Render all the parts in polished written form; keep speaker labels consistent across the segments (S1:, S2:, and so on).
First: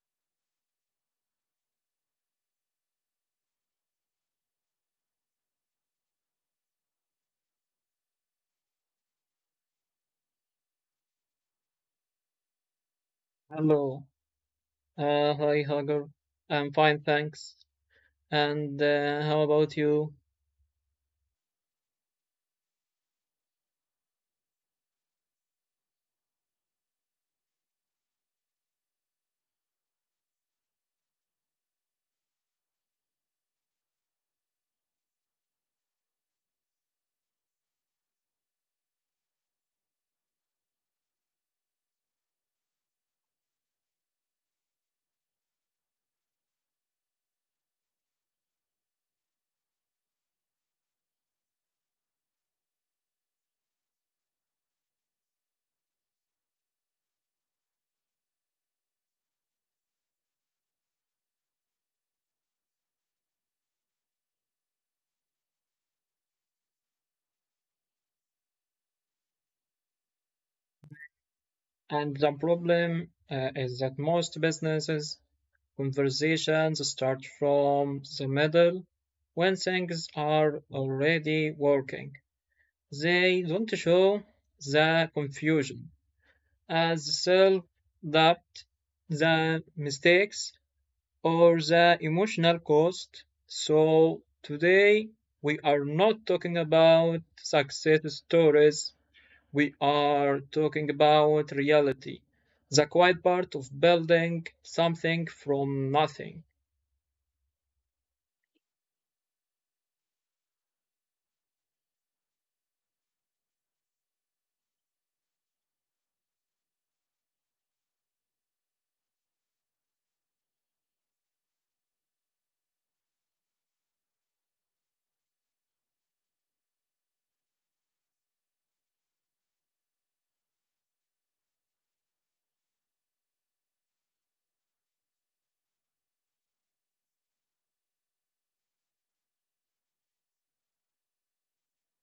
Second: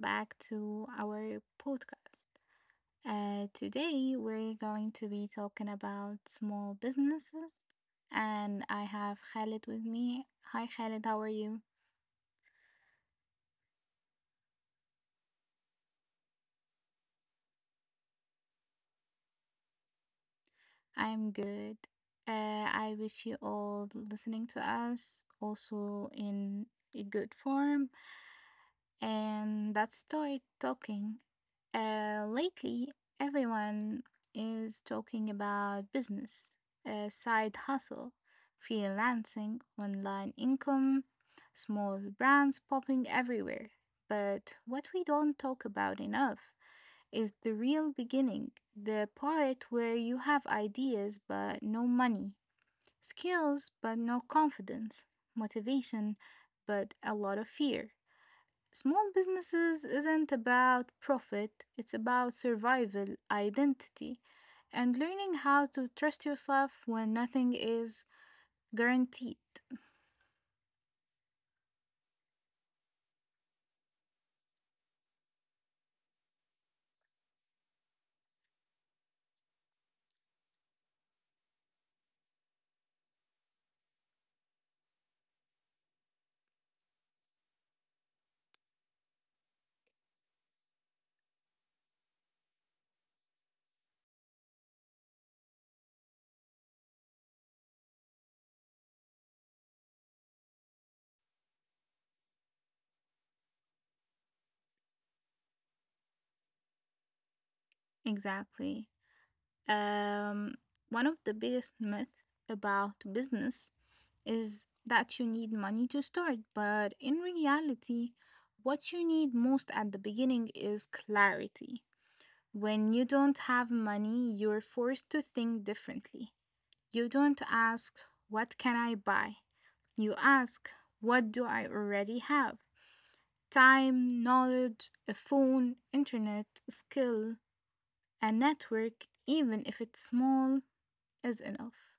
S1: back to our podcast. Today, we're going to be talking about small businesses, and I have Khalid with me. Hi, Khalid, how are you?
S2: Hello. Hi, Hagar. I'm fine, thanks. And how about you?
S1: I'm good. I wish you all listening to us also in a good form, and let's start talking. Lately, everyone is talking about business, side hustle, freelancing, online income, small brands popping everywhere. But what we don't talk about enough is the real beginning, the part where you have ideas but no money, skills but no confidence, motivation but a lot of fear. Small businesses isn't about profit, it's about survival, identity, and learning how to trust yourself when nothing is guaranteed.
S2: And the problem is that most businesses conversations start from the middle when things are already working. They don't show the confusion, as self doubt, the mistakes, or the emotional cost. So today we are not talking about success stories. We are talking about reality, the quiet part of building something from nothing.
S1: Exactly. Um, One of the biggest myths about business is that you need money to start, but in reality, what you need most at the beginning is clarity. When you don't have money, you're forced to think differently. You don't ask, what can I buy? You ask, what do I already have? Time, knowledge, a phone, internet, skill, a network, even if it's small, is enough.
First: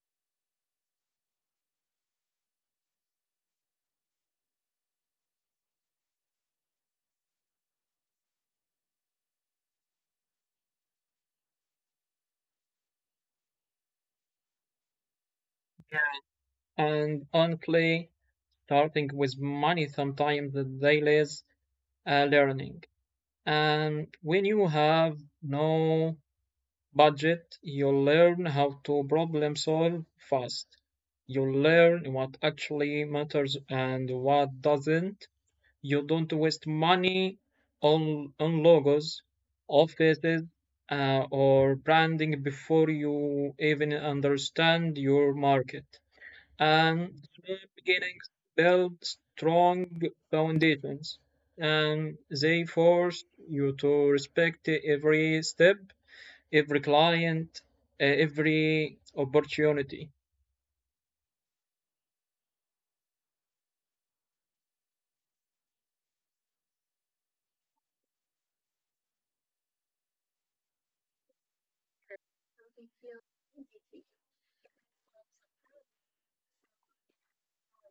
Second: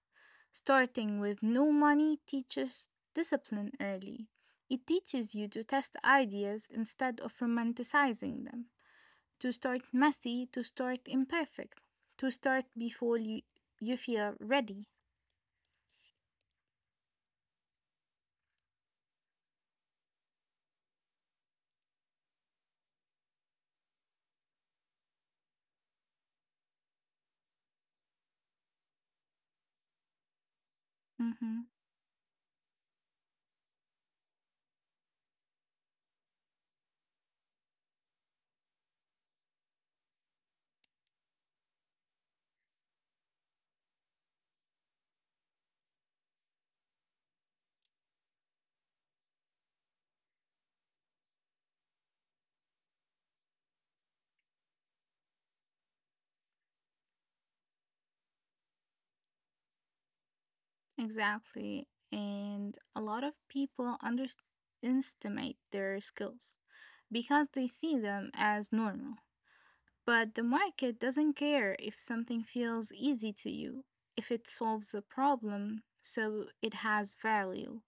S1: Starting with no money teaches discipline early. It teaches you to test ideas instead of romanticizing them, to start messy, to start imperfect, to start before you feel ready.
S2: And honestly, starting with money sometimes the daily is a learning. And when you have no budget, you'll learn how to problem solve fast. You'll
S1: Mhm.
S2: learn what actually matters and what doesn't. You don't waste money on logos, offices, or branding before you even understand your market. And small beginnings build strong foundations, and they force you to respect every step every client, every opportunity.
S1: Exactly. And a lot of people underestimate their skills because they see them as normal. But the market doesn't care if something feels easy to you, if it solves a problem, so it has value.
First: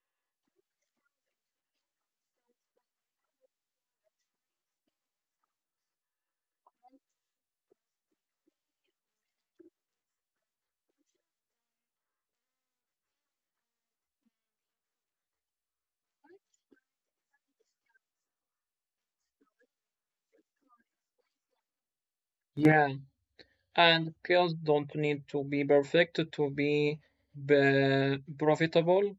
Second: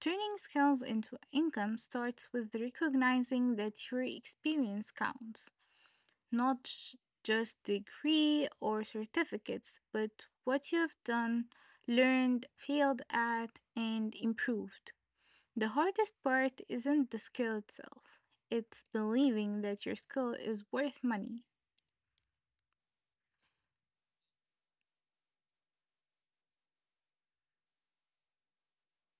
S1: Turning skills into income starts with recognizing that your experience counts not j- just degree or certificates, but what you've done, learned, failed at, and improved. The hardest part isn't the skill itself, it's believing that your skill is worth money.
S2: Yeah, and skills don't need to be perfect to be profitable.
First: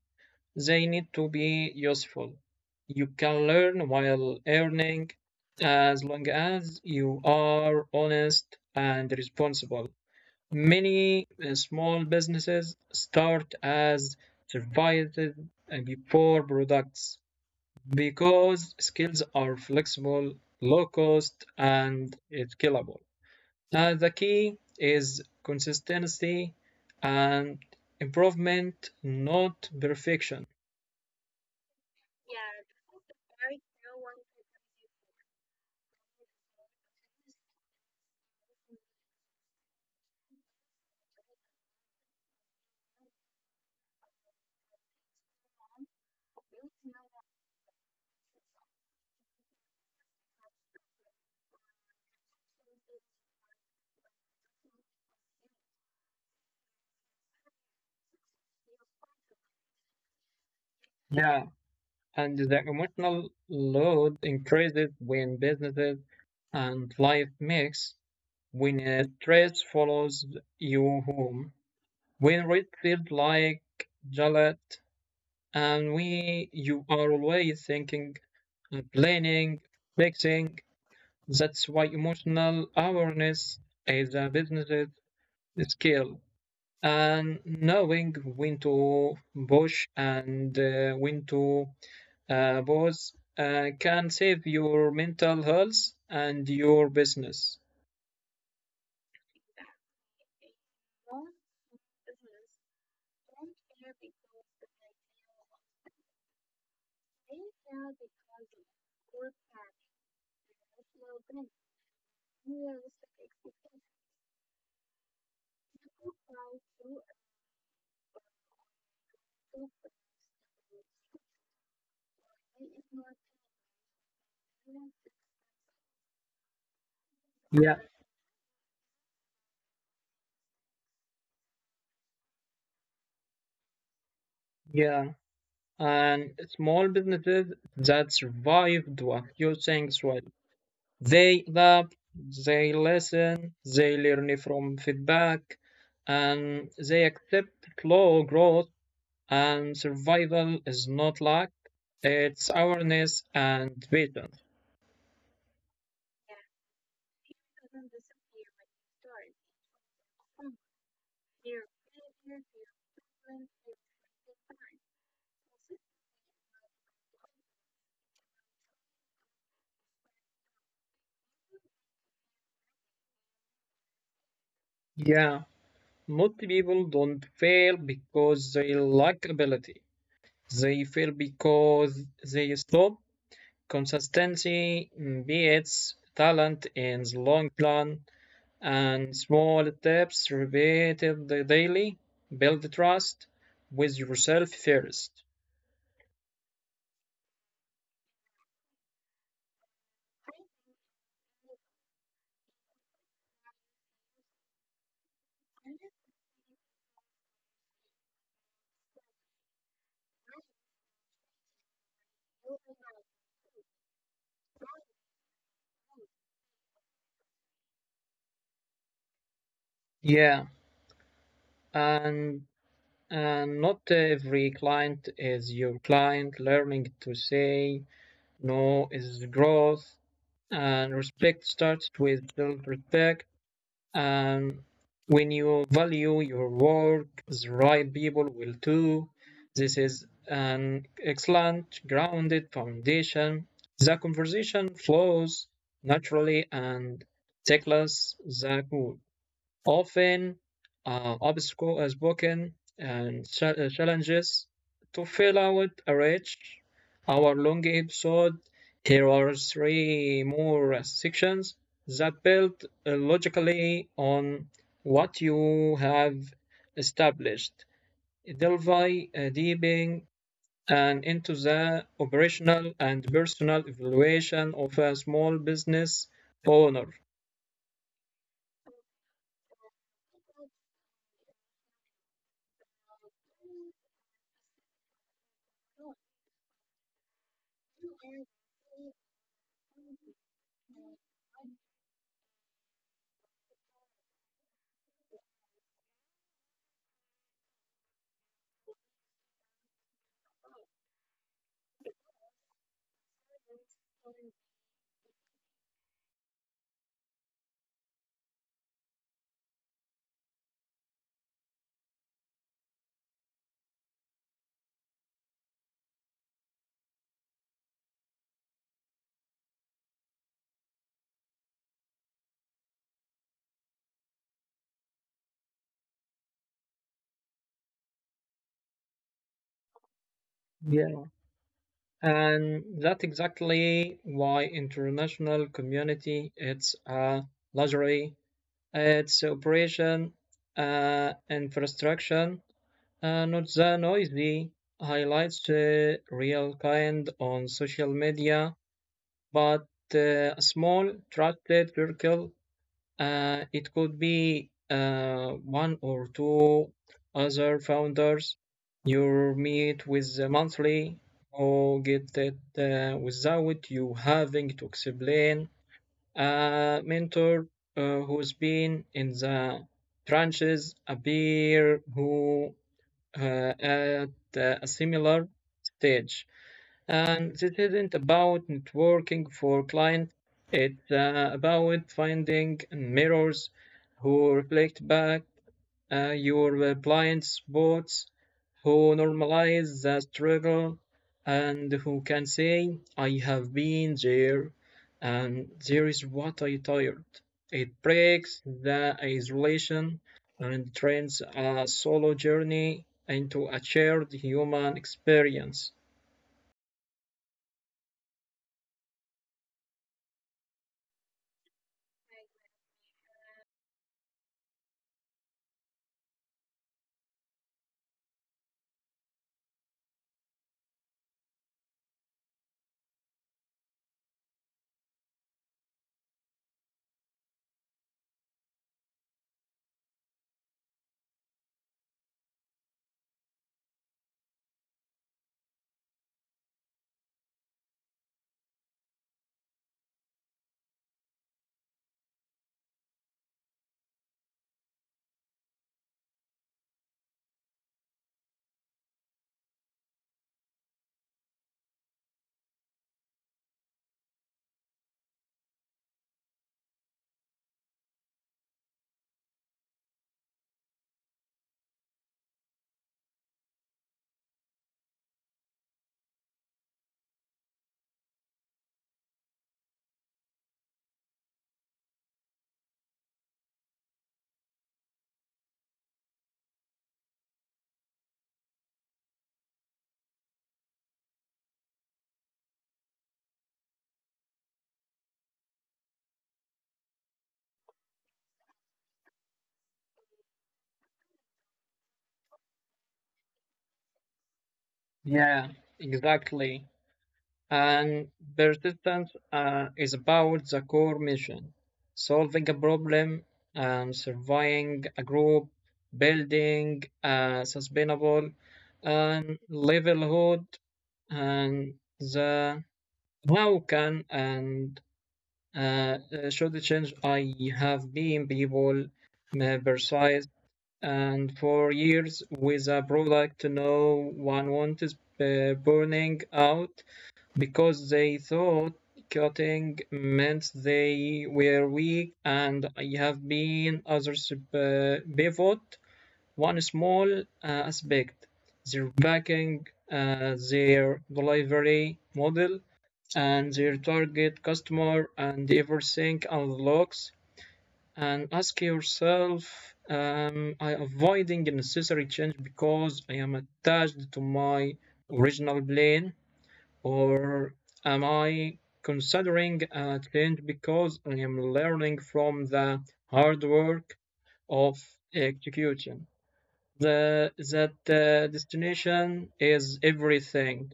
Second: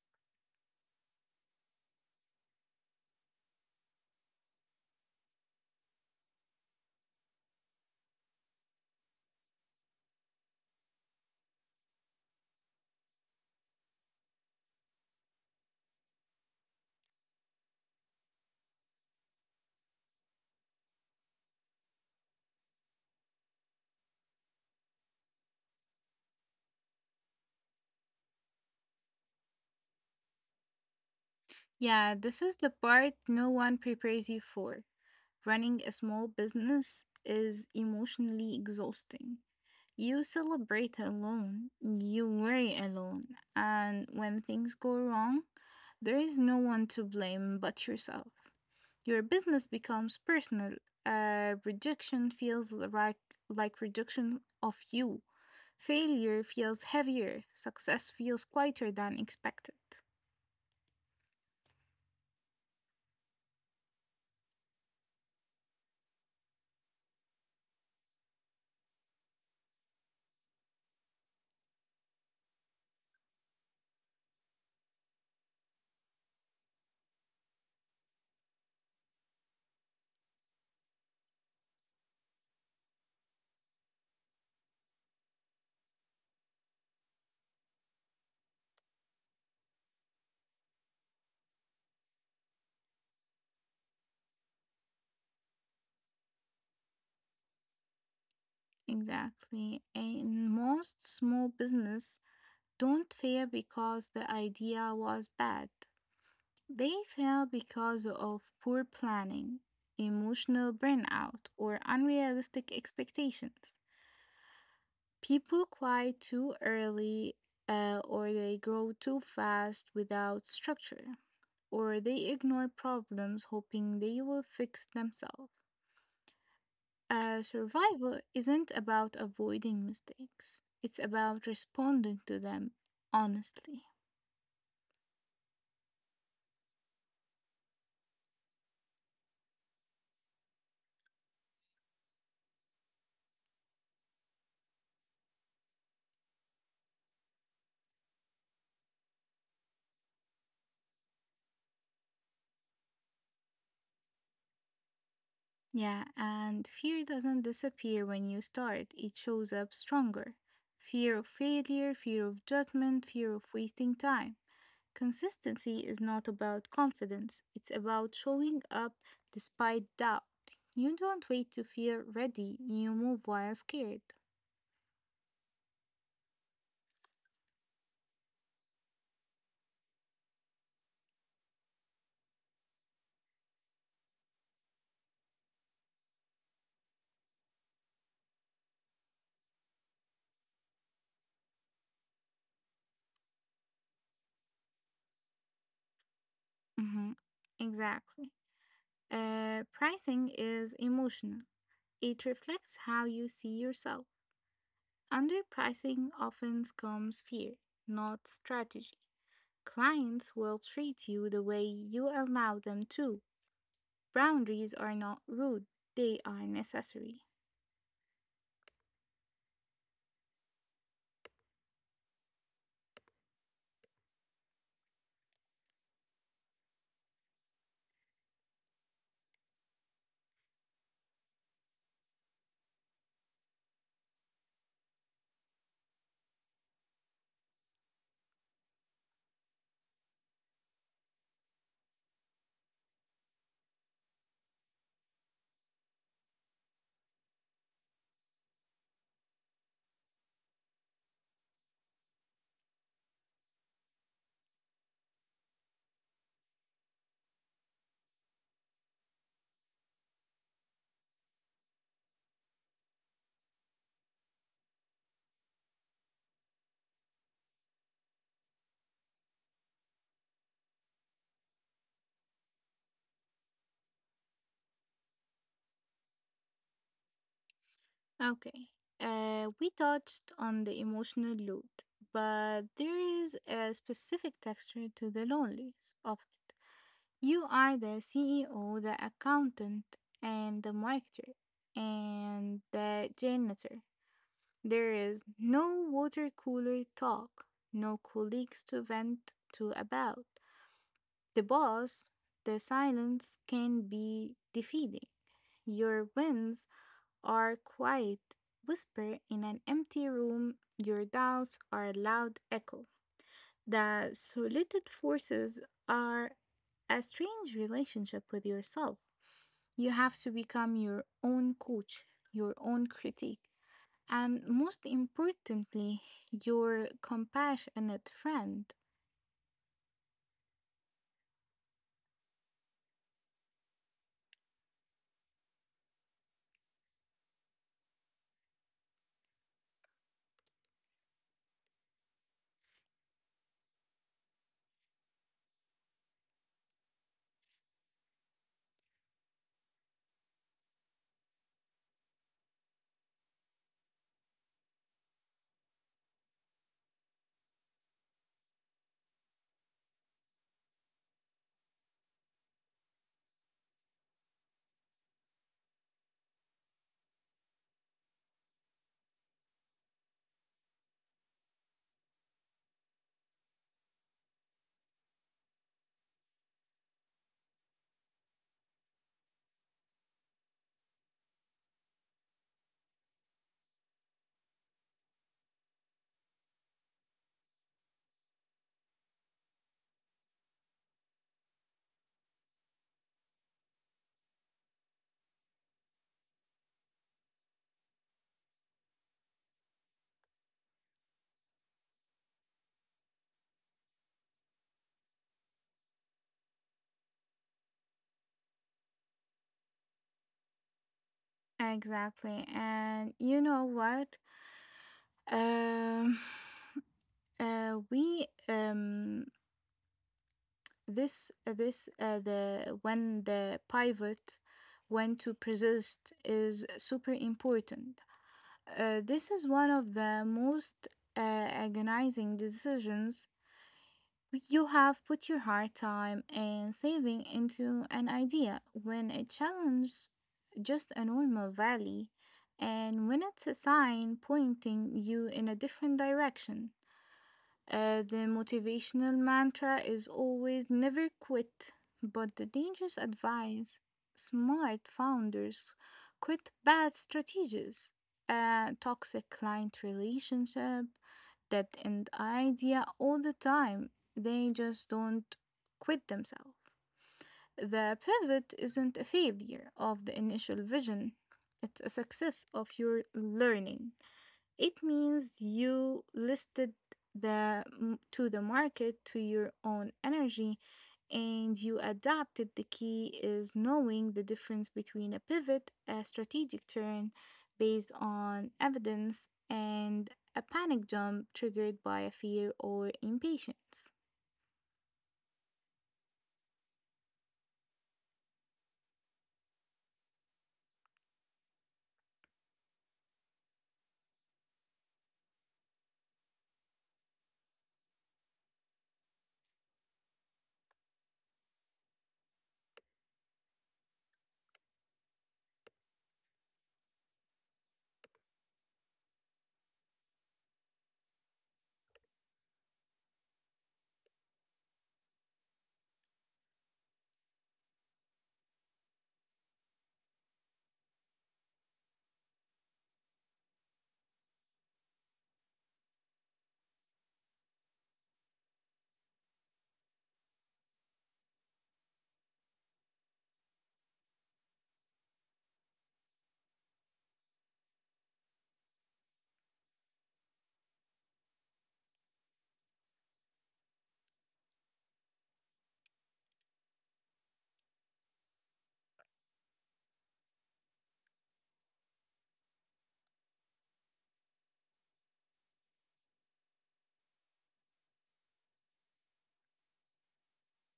S2: They need to be useful. You can learn while earning as long as you are honest and responsible. Many small businesses start as services before products because skills are flexible, low cost, and scalable. The key is consistency and improvement, not perfection.
S1: Yeah, this is the part no one prepares you for. Running a small business is emotionally exhausting. You celebrate alone, you worry alone, and when things go wrong, there is no one to blame but yourself. Your business becomes personal. Rejection feels like rejection of you. Failure feels heavier. Success feels quieter than expected.
S2: Yeah, and the emotional load increases when businesses and life mix, when stress follows you home, when it feels like Jalat, and we you are always thinking and planning, fixing. That's why emotional awareness is a business skill and knowing when to push and when to pause can save your mental health and your business.
S1: Exactly. And most small business don't fail because the idea was bad. They fail because of poor planning, emotional burnout, or unrealistic expectations. People quit too early, or they grow too fast without structure, or they ignore problems hoping they will fix themselves. Uh,
S2: Yeah,
S1: survival isn't about avoiding mistakes, it's about responding to them honestly.
S2: yeah. And small businesses that survived what you think well. They adapt, they listen, they learn from feedback, and they accept slow growth. And survival is not luck, it's awareness and vision.
S1: Yeah, and fear doesn't disappear when you start, it shows up stronger. Fear of failure, fear of judgment, fear of wasting time. Consistency is not about confidence, it's about showing up despite doubt. You don't wait to feel ready, you move while scared.
S2: Yeah, most people don't fail because they lack ability. They fail because they stop. Consistency beats talent in the long run, and small steps repeated daily build trust with yourself first.
S1: Mhm. Exactly. Pricing is emotional, it reflects how you see yourself. Underpricing often comes fear, not strategy. Clients will treat you the way you allow them to. Boundaries are not rude, they are necessary.
S2: Yeah, and and not every client is your client. Learning to say no is growth, and respect starts with self respect. And when you value your work, the right people will too. This is an excellent grounded foundation. The conversation flows naturally and tickles the goal. Often, obstacles are spoken and challenges to fill out a rich, hour long episode. Here are three more sections that build logically on what you have established, delving deep in and into the operational and personal evaluation of a small business owner.
S1: Okay. We touched on the emotional load, but there is a specific texture to the loneliness of it. You are the CEO, the accountant, and the marketer, and the janitor. There is no water cooler talk, no colleagues to vent to about. The boss, the silence can be defeating. Your wins are quiet whisper in an empty room, your doubts are a loud echo. The solid forces are a strange relationship with yourself. You have to become your own coach, your own critic, and most importantly, your compassionate friend.
S2: Yeah. And that's exactly why international community it's a luxury, it's operation, infrastructure, not the noisy highlights real kind on social media, but a small trusted circle, it could be one or two other founders you meet with monthly or get that without you having to explain a mentor who's been in the trenches, a peer who at a similar stage. And this isn't about networking for clients. It's about finding mirrors who reflect back your blind spots, who normalize the struggle, and who can say, I have been there, and there is what I tired. It breaks the isolation and turns a solo journey into a shared human experience.
S1: Exactly. And you know what? Um, we This this the when the pivot when to persist is super important. This is one of the most agonizing decisions. You have put your hard time and saving into an idea when it challenges just a normal valley and when it's a sign pointing you in a different direction. The motivational mantra is always never quit, but the dangerous advice smart founders quit bad strategies, toxic client relationship, that end idea all the time. They just don't quit themselves. The pivot isn't a failure of the initial vision, it's a success of your learning. It means you listed to the market to your own energy and you adapted. The key is knowing the difference between a pivot, a strategic turn based on evidence, and a panic jump triggered by a fear or impatience.
S2: Yeah, exactly. And persistence is about the core mission solving a problem and surveying a group, building a sustainable and livelihood, and the how can and should change. I have been people may and for years with a product no one wanted, burning out because they thought cutting meant they were weak, and I have been others pivot one small aspect, their backing, their delivery model, and their target customer, and everything unlocks. And ask yourself, am I avoiding unnecessary change because I am attached to my original plan, or am I considering a change because I am learning from the hard work of execution? The that destination is everything.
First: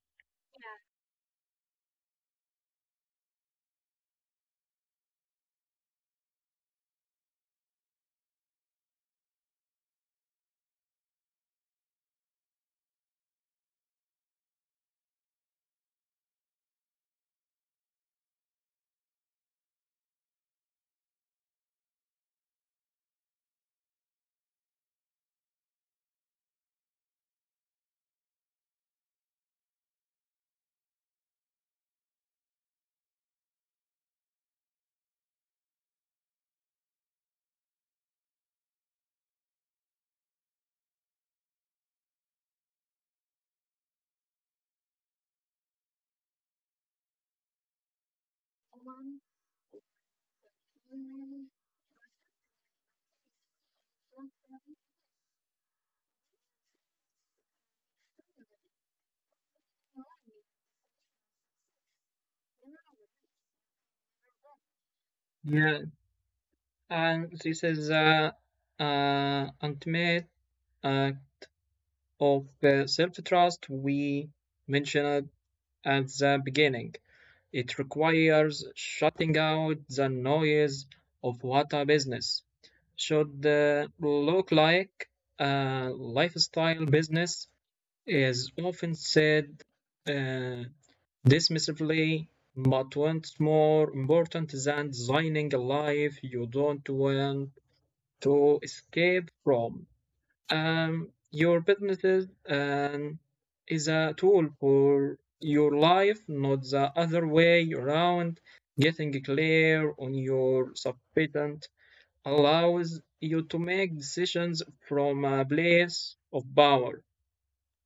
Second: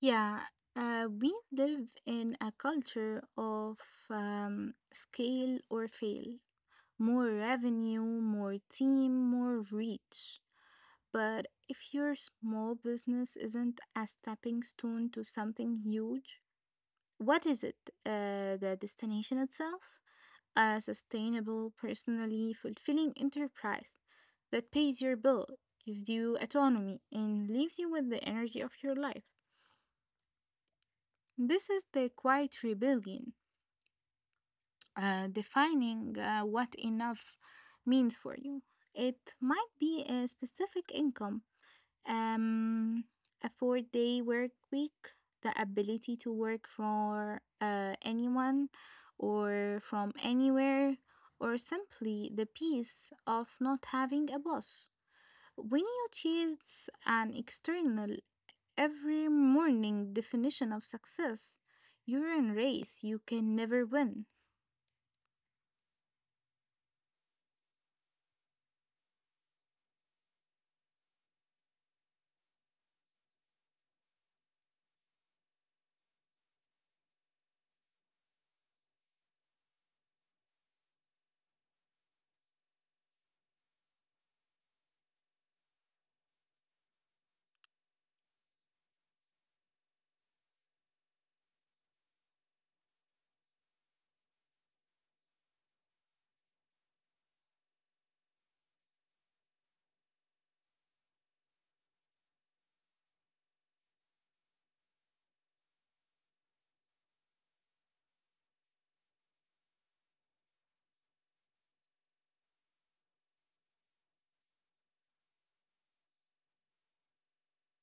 S1: Yeah, we live in a culture of scale or fail. More revenue, more team, more reach. But if your small business isn't a stepping stone to something huge, what is it? The destination itself? A sustainable, personally fulfilling enterprise that pays your bill, gives you autonomy, and leaves you with the energy of your life. This is the quiet rebellion, defining what enough means for you. It might be a specific income um, a 4-day work week, the ability to work for anyone or from anywhere, or simply the peace of not having a boss. When you chase an external every morning definition of success, you're in a race you can never win.
S2: Yeah, and this is the ultimate uh, of the self-trust we mentioned at the beginning. It requires shutting out the noise of what a business should look like. A lifestyle business is often said uh, dismissively, but what's more important than designing a life you don't want to escape from. Your business is a tool for your life, not the other way around. Getting clear on your subpatent allows you to make decisions from a place of power,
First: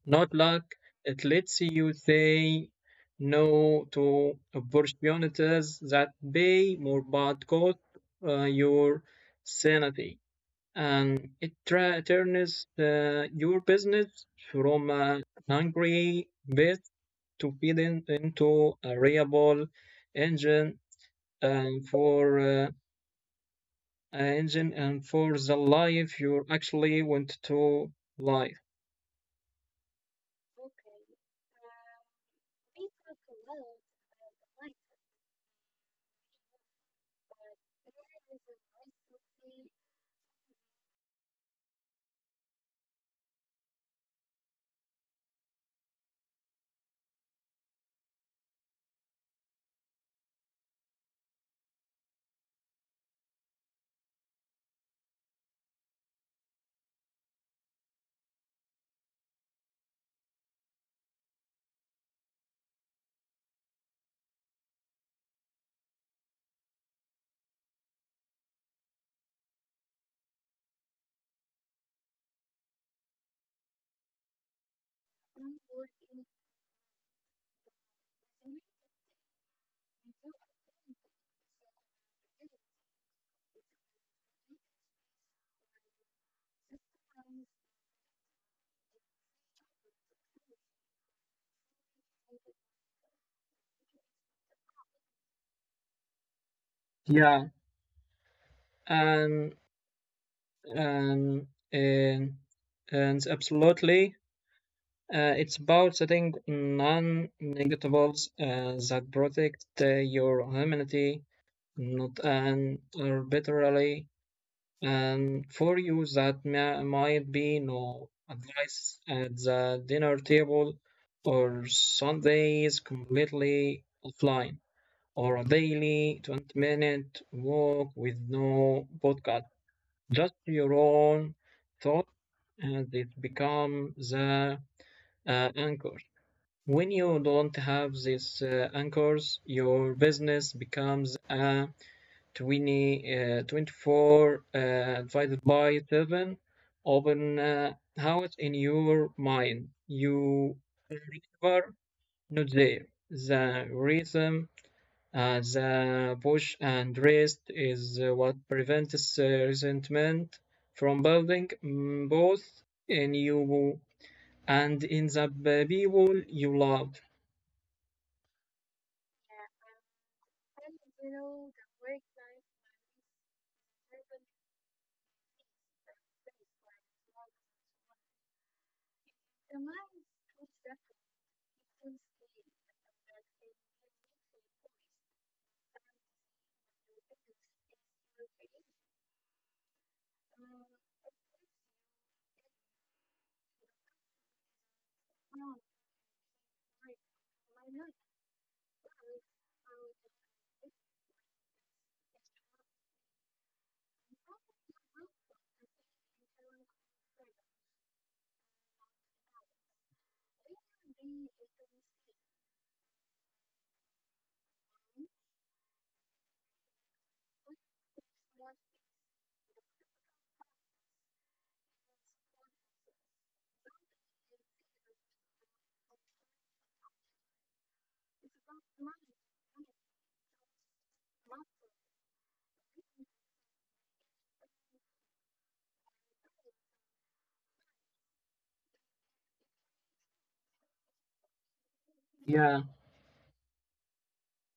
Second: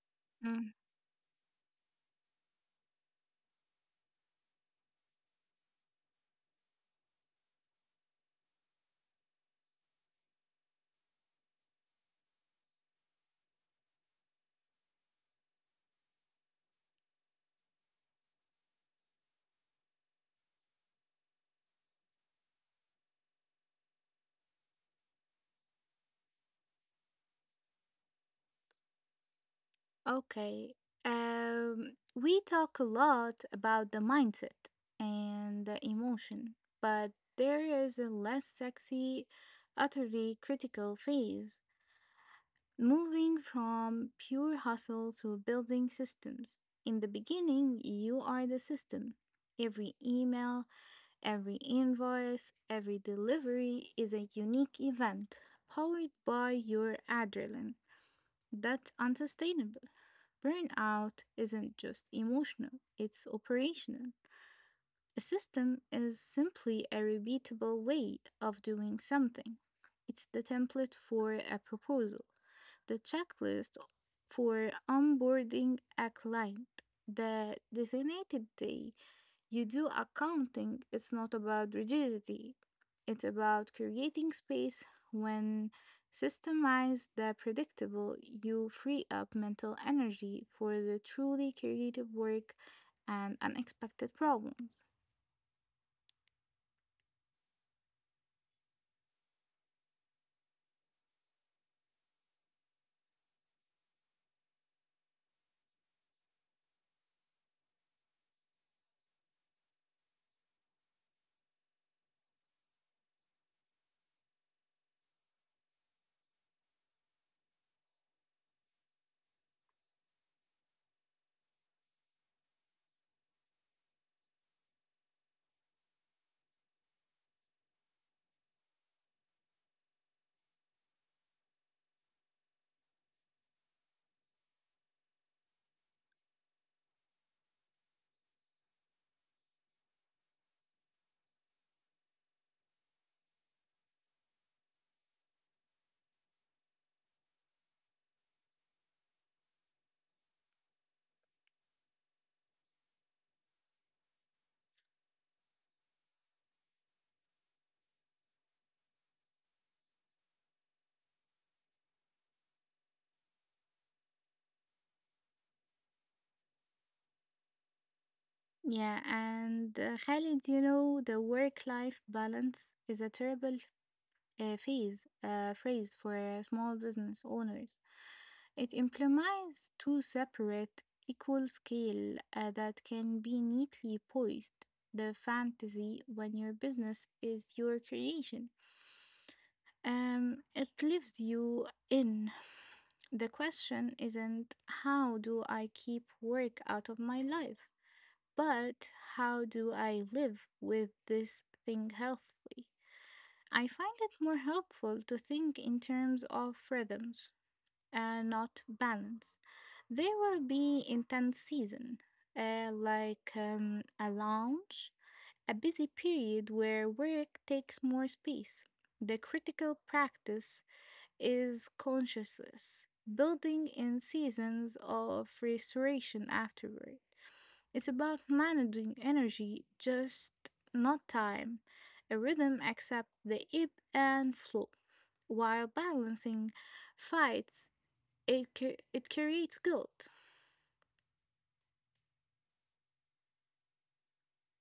S2: not luck. It lets you say no to opportunities that pay more but cost your sanity, and turns your business from a hungry beast to into a reliable engine and for a engine and for the life you actually want to live.
S1: Okay. We talk a lot about the mindset and the emotion, but there is a less sexy, utterly critical phase moving from pure hustle to building systems. In the beginning, you are the system. Every email, every invoice, every delivery is a unique event powered by your adrenaline. That's unsustainable. Burnout isn't just emotional, it's operational. A system is simply a repeatable way of doing something. It's the template for a proposal, the checklist for onboarding a client, the designated day you do accounting, it's not about rigidity, it's about creating space when systemized the predictable you free up mental energy for the truly creative work and unexpected problems.
S2: Yeah, and and and, and absolutely. It's about setting non-negativables that protect your humanity not an arbitrarily, and for you that might be no advice at the dinner table or Sundays completely offline or a daily 20-minute walk with no podcast, just your own thought, and it becomes the anchor. When you don't have these anchors, your business becomes a 24 divided by 7 open house in your mind. You river not there. The rhythm, the push and rest is what prevents resentment from building, both in you and in the people you love.
S1: Yeah, and Khalid, you know the work life balance is a terrible phase phrase for small business owners. It implies two separate equal scale that can be neatly poised. The fantasy when your business is your creation. It lives you in. The question isn't how do I keep work out of my life, but how do I live with this thing healthily? I find it more helpful to think in terms of rhythms and not balance. There will be intense season, a launch, a busy period where work takes more space. The critical practice is consciousness, building in seasons of restoration afterward. It's about managing energy, just not time. A rhythm accepts the ebb and flow while balancing fights, it creates guilt.
S2: Yeah.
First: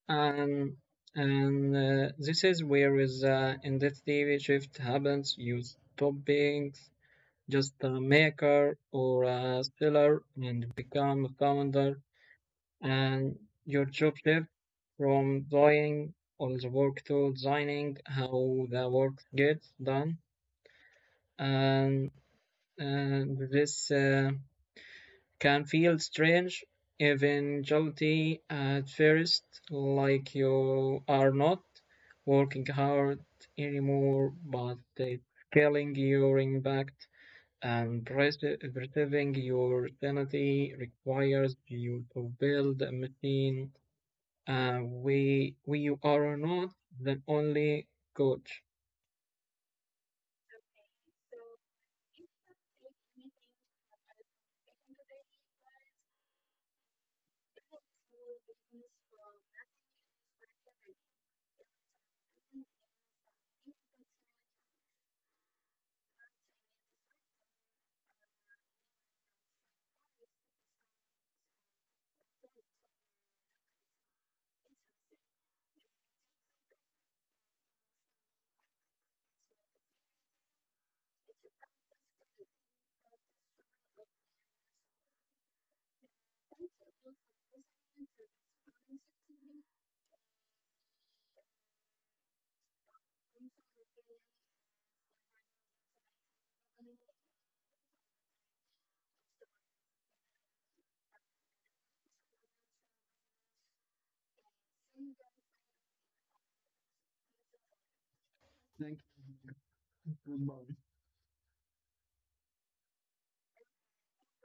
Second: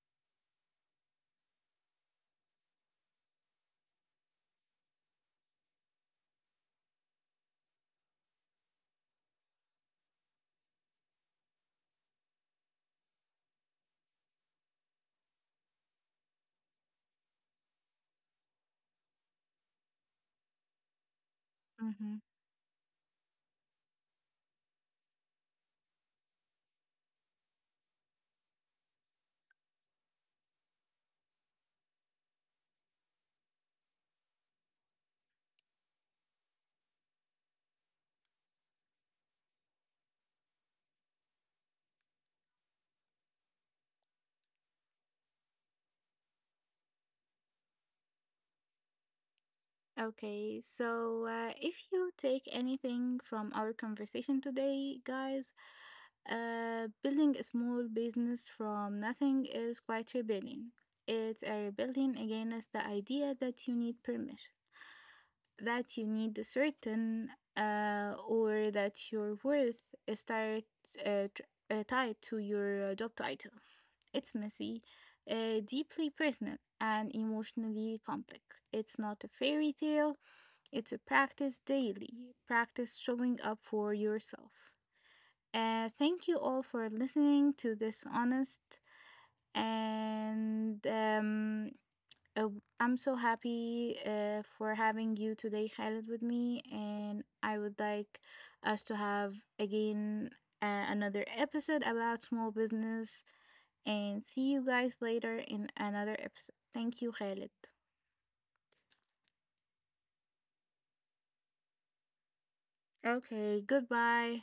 S2: Um, and this is where is the identity shift happens. You stop being just a maker or a seller and become a founder. And your job shift from doing all the work to designing how the work gets done. And,
S1: Mhm.
S2: and this can feel strange, eventually at first, like you are not working hard anymore, but scaling your impact and preserving your sanity requires you to build a machine. We are not the only coach.
S1: Okay, so if you take anything from our conversation today, guys, building a small business from nothing is quite rebellion. It's a rebellion against the idea that you need permission, that you need a certain, or that your worth is tied, uh, tr- tied to your job title. It's messy, deeply personal, and emotionally complex. It's not a fairy tale, it's a practice daily, practice showing up for yourself. Thank you all for listening to this honest and uh, I'm so happy for having you today, Khaled, with me, and I would like us to have again another episode about small business and see you guys later in another episode. Thank you, Khaled. Okay, goodbye.